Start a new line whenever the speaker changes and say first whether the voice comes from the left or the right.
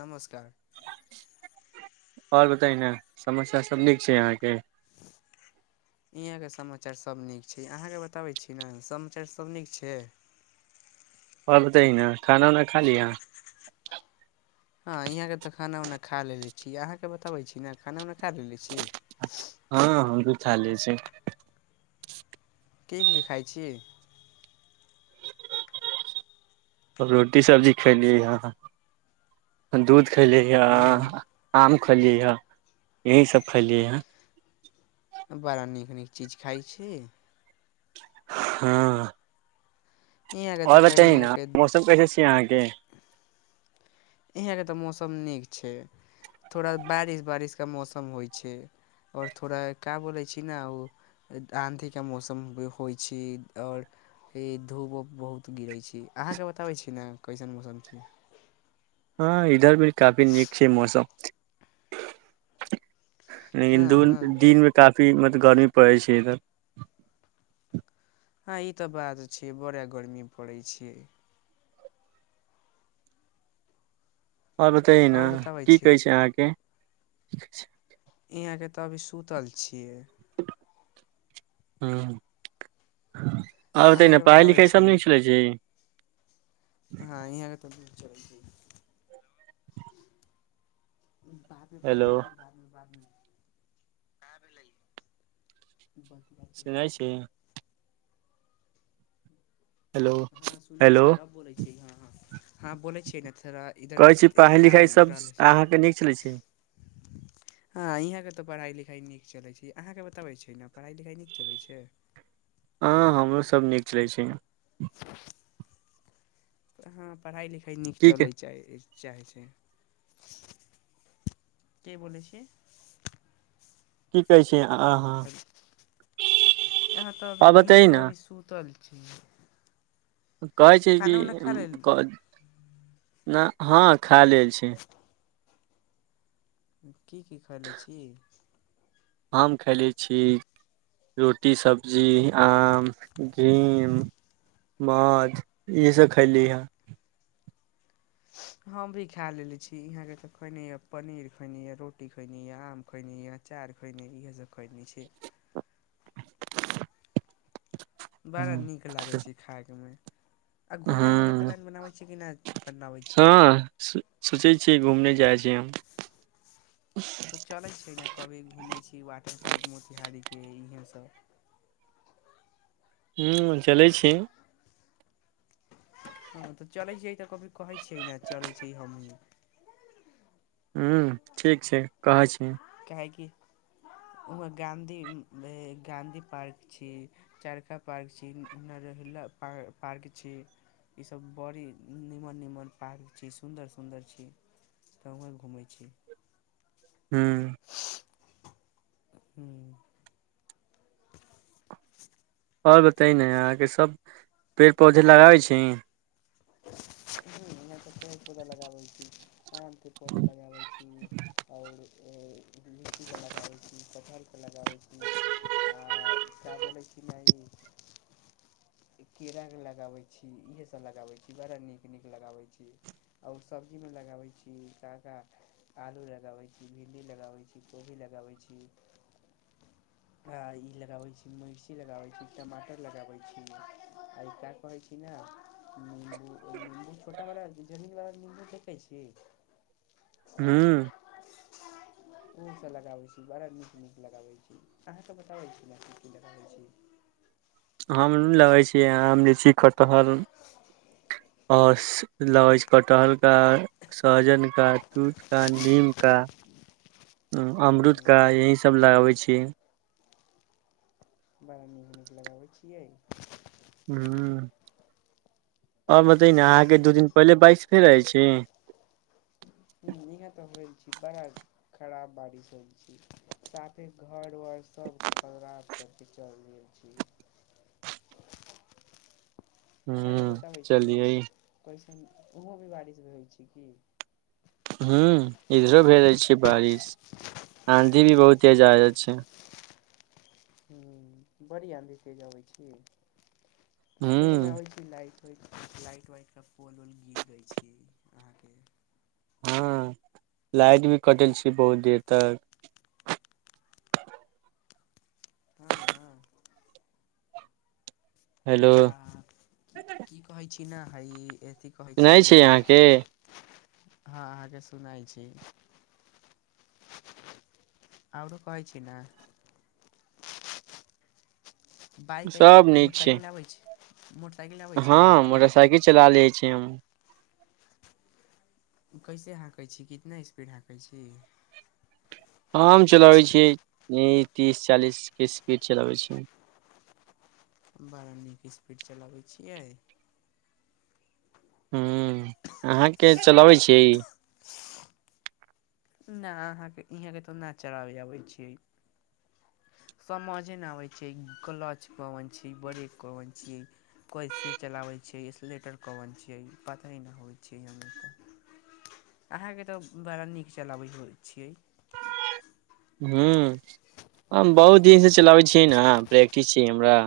left: नमस्कार।
right: और बताई ने समाचार सब नीक छै यहाँ के।
left: यहाँ के समाचार सब नीक छै अहाँ केँ बताबै छी ने समाचार सब नीक छै।
right: और बताई ने खाना-उना खा ली यहाँ।
left: हाँ यहाँ के तऽ खाना-उना खा लेले छी, अहाँ के बताबै छी ने खाना-उना खा लेले छी।
right: हाँ हम भी था ले छी।
left: की-की खाय छी।
right: रोटी, सब्जी खेयली हय, दूध खेलिया
left: हँ
right: आम खेलियै हय, यही सब खलियै हय।
left: बड़ा नीक-नीक चीज खाय छी।
right: हाँ।
left: यहाँके तऽ
right: और बताई
left: खैनी
right: ना
left: के
right: मौसम कैसे छियै अहाँके।
left: यहाँ के तऽ मौसम नीक छै, थोड़ा बारिश-बारिश का मौसम होय छै और थोड़ा का बोलै छी ना उ आँधी का मौसम होय छी और ई धूप-उप बहुत गिरै छी, अहाँ के बताबै छी ने कैसन मौसम छै।
right: हाँ इधर भी काफी नीक छै मौसम। लेकिन दून
left: हँ
right: दिन मे का दिन मे ते गरमी पड़ै छै इधर।
left: हाँ ई तऽ बात छी बड़ा गर्मी पड़ै छी।
right: और बताई ना
left: आओर बताबै
right: की
left: छी
right: कहै छै अहाँके। [unintelligible]
left: इहाँ के ते अभी सुतल छियै।
right: ह्म्म। और बताई ने
left: अहाँके बताबै
right: पढ़ाई-लिखाई
left: छियै
right: सब
left: ने
right: नीक चलै छी।
left: चलु बाद मे फोन
right: हेलो
left: करै छी बाद मे, बाद मे। का भेले ब
right: सुनै छी। हेलो
left: हाँ सुनै
right: हेलो
left: छी, अब बोलै छी हाँ। हाँ-हाँ बोैलै छियै ने त
right: कहै छी पढ़ाई-लिखाई सब अहाँके नीक चलै छै।
left: हाँ इहाँ के तऽ पढ़ाई-लिखाई नीक चलै छी, अहाँके बताबै छी ना पढ़ाई-लिखाई नीक चलै छै।
right: हाँ हमरो सब नीक चलै छै।
left: हाँ पढ़ाई-लिख ई नीक
right: की की
left: चलै चाए चाहै छै। के बोलै छी।
right: की कहै छ
left: [unintelligible] यहाँ तो अभी
right: आ बतै
left: इहाँ तो
right: ने
left: अभी सुतल छै।
right: कहै छै कि उम्म क ना हाँ खा लेल छी।
left: ऊं की-की खायलै छी।
right: हम खेएलै छी रोटी, सब्जी, आम, घीम, मौध इहे सब खेएली हय।
left: हम भी खाय लेले छी, यहाँ के तऽ खैने या पनीर खैने या, रोटी खैने या, आम खैने या, अचार खैने इहे सब खैने छी। बड़ा नीक लागै छै खायक मे। आ
right: ह
left: घूमय-उमय के
right: हँ
left: प्लान बनाबै छियै कि ना पटना आबै छी।
right: घुमने जाय छै।
left: त चलै छै ने कभी घूमे छी वाटर पार्क मोतिहारी। के इहे सब
right: ह्म्म चलै छी।
left: हाँ तऽ चलै छीये ई ते कभी कहै छै ना चलै छी हमु।
right: ह्म्म ठीक छै, कहै छी।
left: काहे कि वहाँ गाँधी उम्म ए गाँधी पार्क छी, चरखा पार्क छी, उम्म नरेला पार पार्क छी, ई सब बड़ी नीमन-नीमन पार्क छी, सुन्दर-सुन्दर छी त उहे घूमै छी।
right: ह्म्म।
left: ह्म्म।
right: और बताई ने अहाँ के सब पेड़-पौधे लगाबै छी।
left: ह्म्म इहाँ ते पेड़-पौधा लगाबै छी। आम के पौधा लगाबै छी और अ लीची के लगाबै छी, कटहल के लगाबै छी आ का बोलै छी नै केरा के लगाबै छी, इहे सब लगाबै बड़ा नीक-नीक लगाबै छी और सब्जी मे लगाबै छी का-का आलू लगाबै छी, भिण्डी लगाबै छी, कोबी लगाबै छी आ ई लगाबै छी, मिर्ची लगाबै छी, टमाटर लगाबै छी आ ई का कहै छी ना उम्म उ निम्बू छोटा बाला जमीन वाला नींबू देखै छी।
right: ह्म्म।
left: फूल सब लगाबै छी, बड़ा नीक-नीक लगाबै छी, अहाँ सब बताबै छी ना की-की लगाबै छी।
right: आम लगै छियै, आम, लीची, कटहल और लगै छै कटहल का, सहजन का, तूत का, नीम का अ अमरुद का
left: हूँ
right: यही सब लगाबै छीये।
left: बड़ा नीक-नीक लगाबै छियै।
right: ह्म्म और बताई ने अहाँके दू दिन
left: हूँ
right: पहिले बारिश भेल रहै छी।
left: उम्म इहाँ ते होएल छी बड़ा खराब बारिश हो साथे घर-वर सब खराब क के चल गेल छी। अहाँ के
right: हूं
left: बताबै छी ना
right: चलियै
left: कैसन उहो भी बारिश भेल छै की।
right: ह्म्म इधरो भेलै छै बारिश, आँधी भी बहुते जादा छै।
left: ह्म्म बड़ी आंधी तेज आबै छी। सुनै मे
right: हूं
left: आबै छै लाइ [unintelligible] लाइट-वाइट का पोल-उल गिर जाय छी अहाँके।
right: हाँ लाइट भी कटल छै बहुत देर तक।
left: हाँ।
right: हेलो
left: आ की-की कहै छी। किना हई। ए सी कहै
right: सुनै
left: छी।
right: अहाँके
left: हाँ अहाँके सुनाय छी। आरो कहै छी ना। बाइक
right: सब
left: ए
right: नीक छै
left: मोटरसाइकिल आबै छै। मोटर
right: हँ, मोटरसाइकिल चला ले छै। एम
left: कैसे हाँकै छी, कितना स्पीड हाँकै छी।
right: हम चलबै छियै, ई तीस चालीस के स्पीड चलावे छीै।
left: बड़ा नीक स्पीड चलाबै छियै।
right: ह्म, अहाँके चलाबै छि।
left: ना अहाँके इहाँ के तो न चलाबे आबै छै। समझे नै आबै छै कलच कोन छी, ब्रेक कोन छी, कैसे चलाबै छीये, एक्सलेटर कोन छियै पते नै होय छीयै हम त अहाँके तऽ बड़ा नीक चलाबै होय छियै।
right: ह्म्म हम बहुत दिन से चलाबै छियै ना प्रैक्टिस छै हमरा।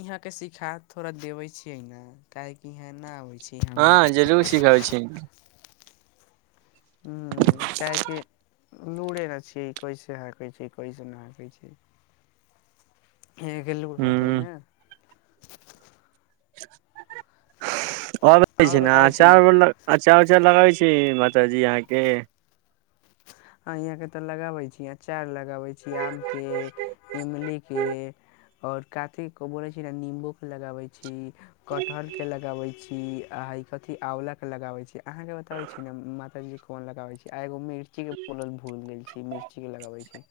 left: इहाँ के सिखा थोड़ा देबे छीेये ना काहे कि इहां ना आवे
right: हँ, जरूर सिखाउ छी।
left: ह्म्म, काहे कि लूड़े न छ कैस हकै छै कइस नहि हकै छै। हे गेलू होतै न।
right: ह [unintelligible] आओ
left: आओर
right: छै न,
left: बताबै छी
right: आचार व, अचार उचार लगवी छ की माताजी अहाँके
left: आ यहाँ के ते लगाबे छीय, आचार ल गबै छी, आम के, इमली के और काते को बोले छै न नींबू के लगाबे छी। कटहल के लगाबै छी आही कथी आंवला के लगावे छैेह, आहा के बतावे छीे ने माताजी कोन लगावे छै, आ एगो मिर्ची के बोलल भूल गेल छी मिर्चीे लगाबै छी।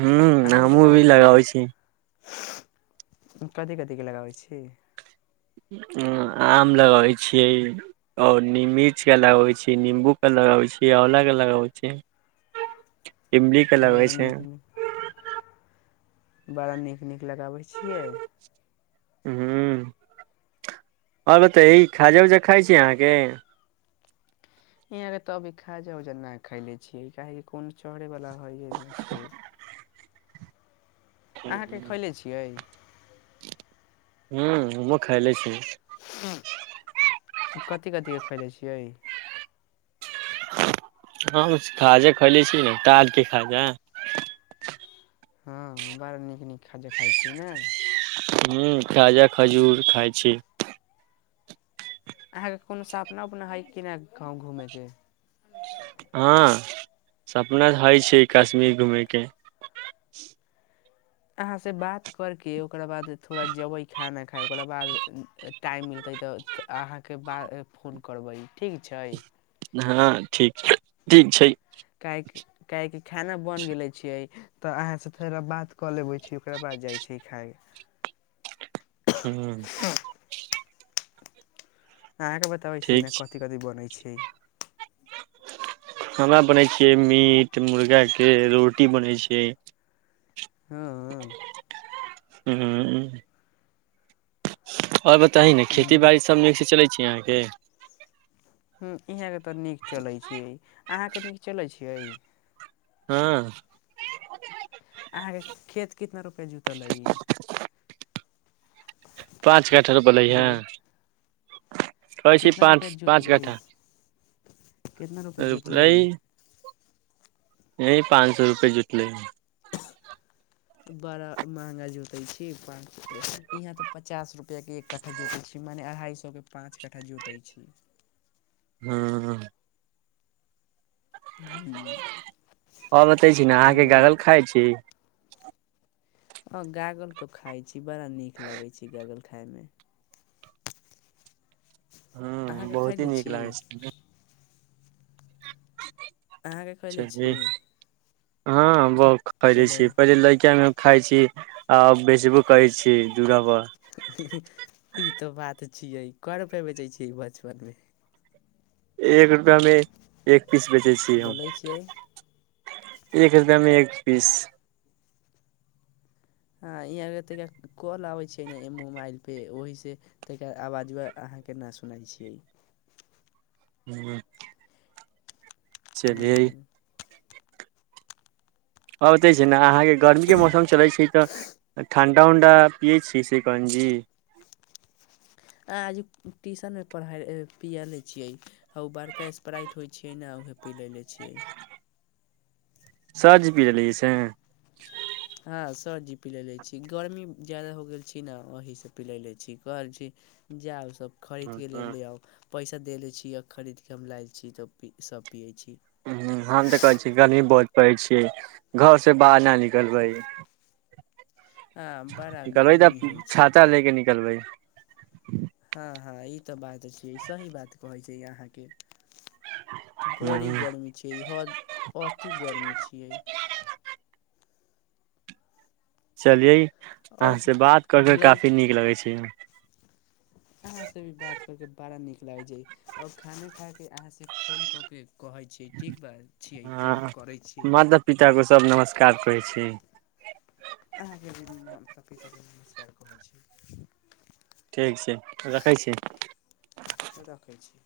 right: हू, हमहूँ भी लगाबै छी।
left: कथि कथि के लगाबै छी।
right: आम लगाबै छियै आओर नि मिर्च के लगाबै छियै, निम्बू के लगाबै छियै, आंवला के लगाबै छियै। इमली के लगै
left: बड़ा
right: छै।
left: नीक बड़ा नीक नीक लगाबै छियै।
right: ह्म्म, आओर बतेई खाजा उजा खाइ छी अहाँके।
left: यहाँ के त खाजा उजा नहि खायले छियै, काहि कोनो चढ़ेवला हइए नई छै। अहाँ के खईले छियै।
right: हू, हमहु खायले छी।
left: कती कती खईले छियई।
right: हम खाजा खयले छी, तार के खाजा
left: हँ, बड़ नीक नीक खाजा खाइत छियै न।
right: ह्म्म, खाजा खजूर खाय छी।
left: अहाँके कोनो सपना उपना हई कि ना कहू घूमय के।
right: हँ, सपना हई छी कश्मीर घूमे के।
left: अहाँसँ बात करके ओकरा बाद थोड़ा जेबै खाना खायइ ओकरा बाद टाइम मिलतै तऽ अहाँके ब फोन करबै ठीक छै।
right: हँ ठीक छै ठीक छै।
left: काह - काहक कि खाना बन गेले छियै तऽ अहाँसँ थोड़ा बात कऽ लेबै छी ओकरा बाद जाइ छै खाय
right: हू
left: अहाँके बताबै छी
right: ठीक
left: ने कथि कथि बनै छै? ए
right: खाना बनै छियै मीट मुर्गा के, रोटी बनै छैियै।
left: हँअ।
right: हु। [unintelligible] आओर बताह न खेती बाी सब नीक से चलै छी अहाँके हे
left: ह ई हेगत त नीक चले छी, अहां के नीक चले छी। हेई
right: हँ।
left: अहाँ के खेत कितना रूपे जुत तल इ
right: पाँच कट्ठ रुप लैहे।
left: बोलै कितना रुपआ जोत लई, कितना रुपआ जोत
right: रोपलै
left: लई।
right: एहि पाँच सए रुपए जुतलइ।
left: बर महंगा जोतै छी इहाँ तऽ पचास रुपआके क्ठा जोतैत छी। मने अढ़ाइ सएके पाँच कट्ठा जोतैत छी।
right: हँ। हम जोतै छी ने अहाँके गरल खाइ छी। [inaudible]
left: अ गागल तऽ खाइ छी बड़ा नीक लागै छै गगल खथमे।
right: हँ बहुत ही नीक लागै छैमे
left: अहाँकेँ कले छी।
right: चलिये हँ बहुत खै
left: हेलो
right: छी पहिले लड़कामे खाय छी, आ बेचबो करै छी जूरा पर।
left: ई तऽ बात तऽ छियै कर रूपे बेचै छियै बचपन मे।
right: एक रुपआमे एक पीस बेचै छीय हम।
left: बोलै छियै
right: एक रुपया में एक पीस।
left: हँ, ईहा गत्ते ग कॉल आबै छियै ने मोबाइल पे, ओहीसँ ता आवाज अहाँके नहि सुनै छियै।
right: ह्म चलईयई
left: हूँ
right: आबतऽ छै ने अहाँके गर्मी के मौसम चलै छै तऽ ठण्डा उण्डा पियै छियै सिकंजी।
left: आ आज ट्यूशनमे पढ़ाइ पियए लै छियै ह ओ बड़का स्प्राइट होइ छियै ने उह पी लै ले छियै।
right: सझ पी रहली से
left: हँ, सरजी पिलै लै छी गर्मी ज्यादा हो गेल छी ने ओहीसँ पिलै लैत छी कहल छी जाउ सभ खरीद के ले
right: हम
left: ले आउ पैसा दे लै छी आओर खरीदके हम ला लै छी तऽ सब पिए छी।
right: हम तऽ कहै छी गर्मी बहुत पड़ै छी, घर सँ बाहर नहि निकलबई।
left: हँ बड़ा
right: निकलबै तऽ
left: गर्मी होइ छी
right: छाता ले के निकलबई।
left: हँ, हँ, ई तऽ बात छियै, सही बात कहै छै अहाँके। बड़ी
right: ह
left: गर्मी छियैई, ह अति गर्मी छियै।
right: चलियई
left: आओर
right: अहा से बात करके काफी नीक लगे छै।
left: अहा से भी बात करके बड़ा नीक लागै छै, अ खाने खा से अहा से फोन क के कहाई छी, ठीक बा छीयई तब
right: हँ
left: करई छी।
right: माता पिता को सब नमस्कार कहै छी
left: अहाँके भी माता पिता को नमस्कार कहै छी।
right: ठीक छै, रखै छी।
left: रखै छी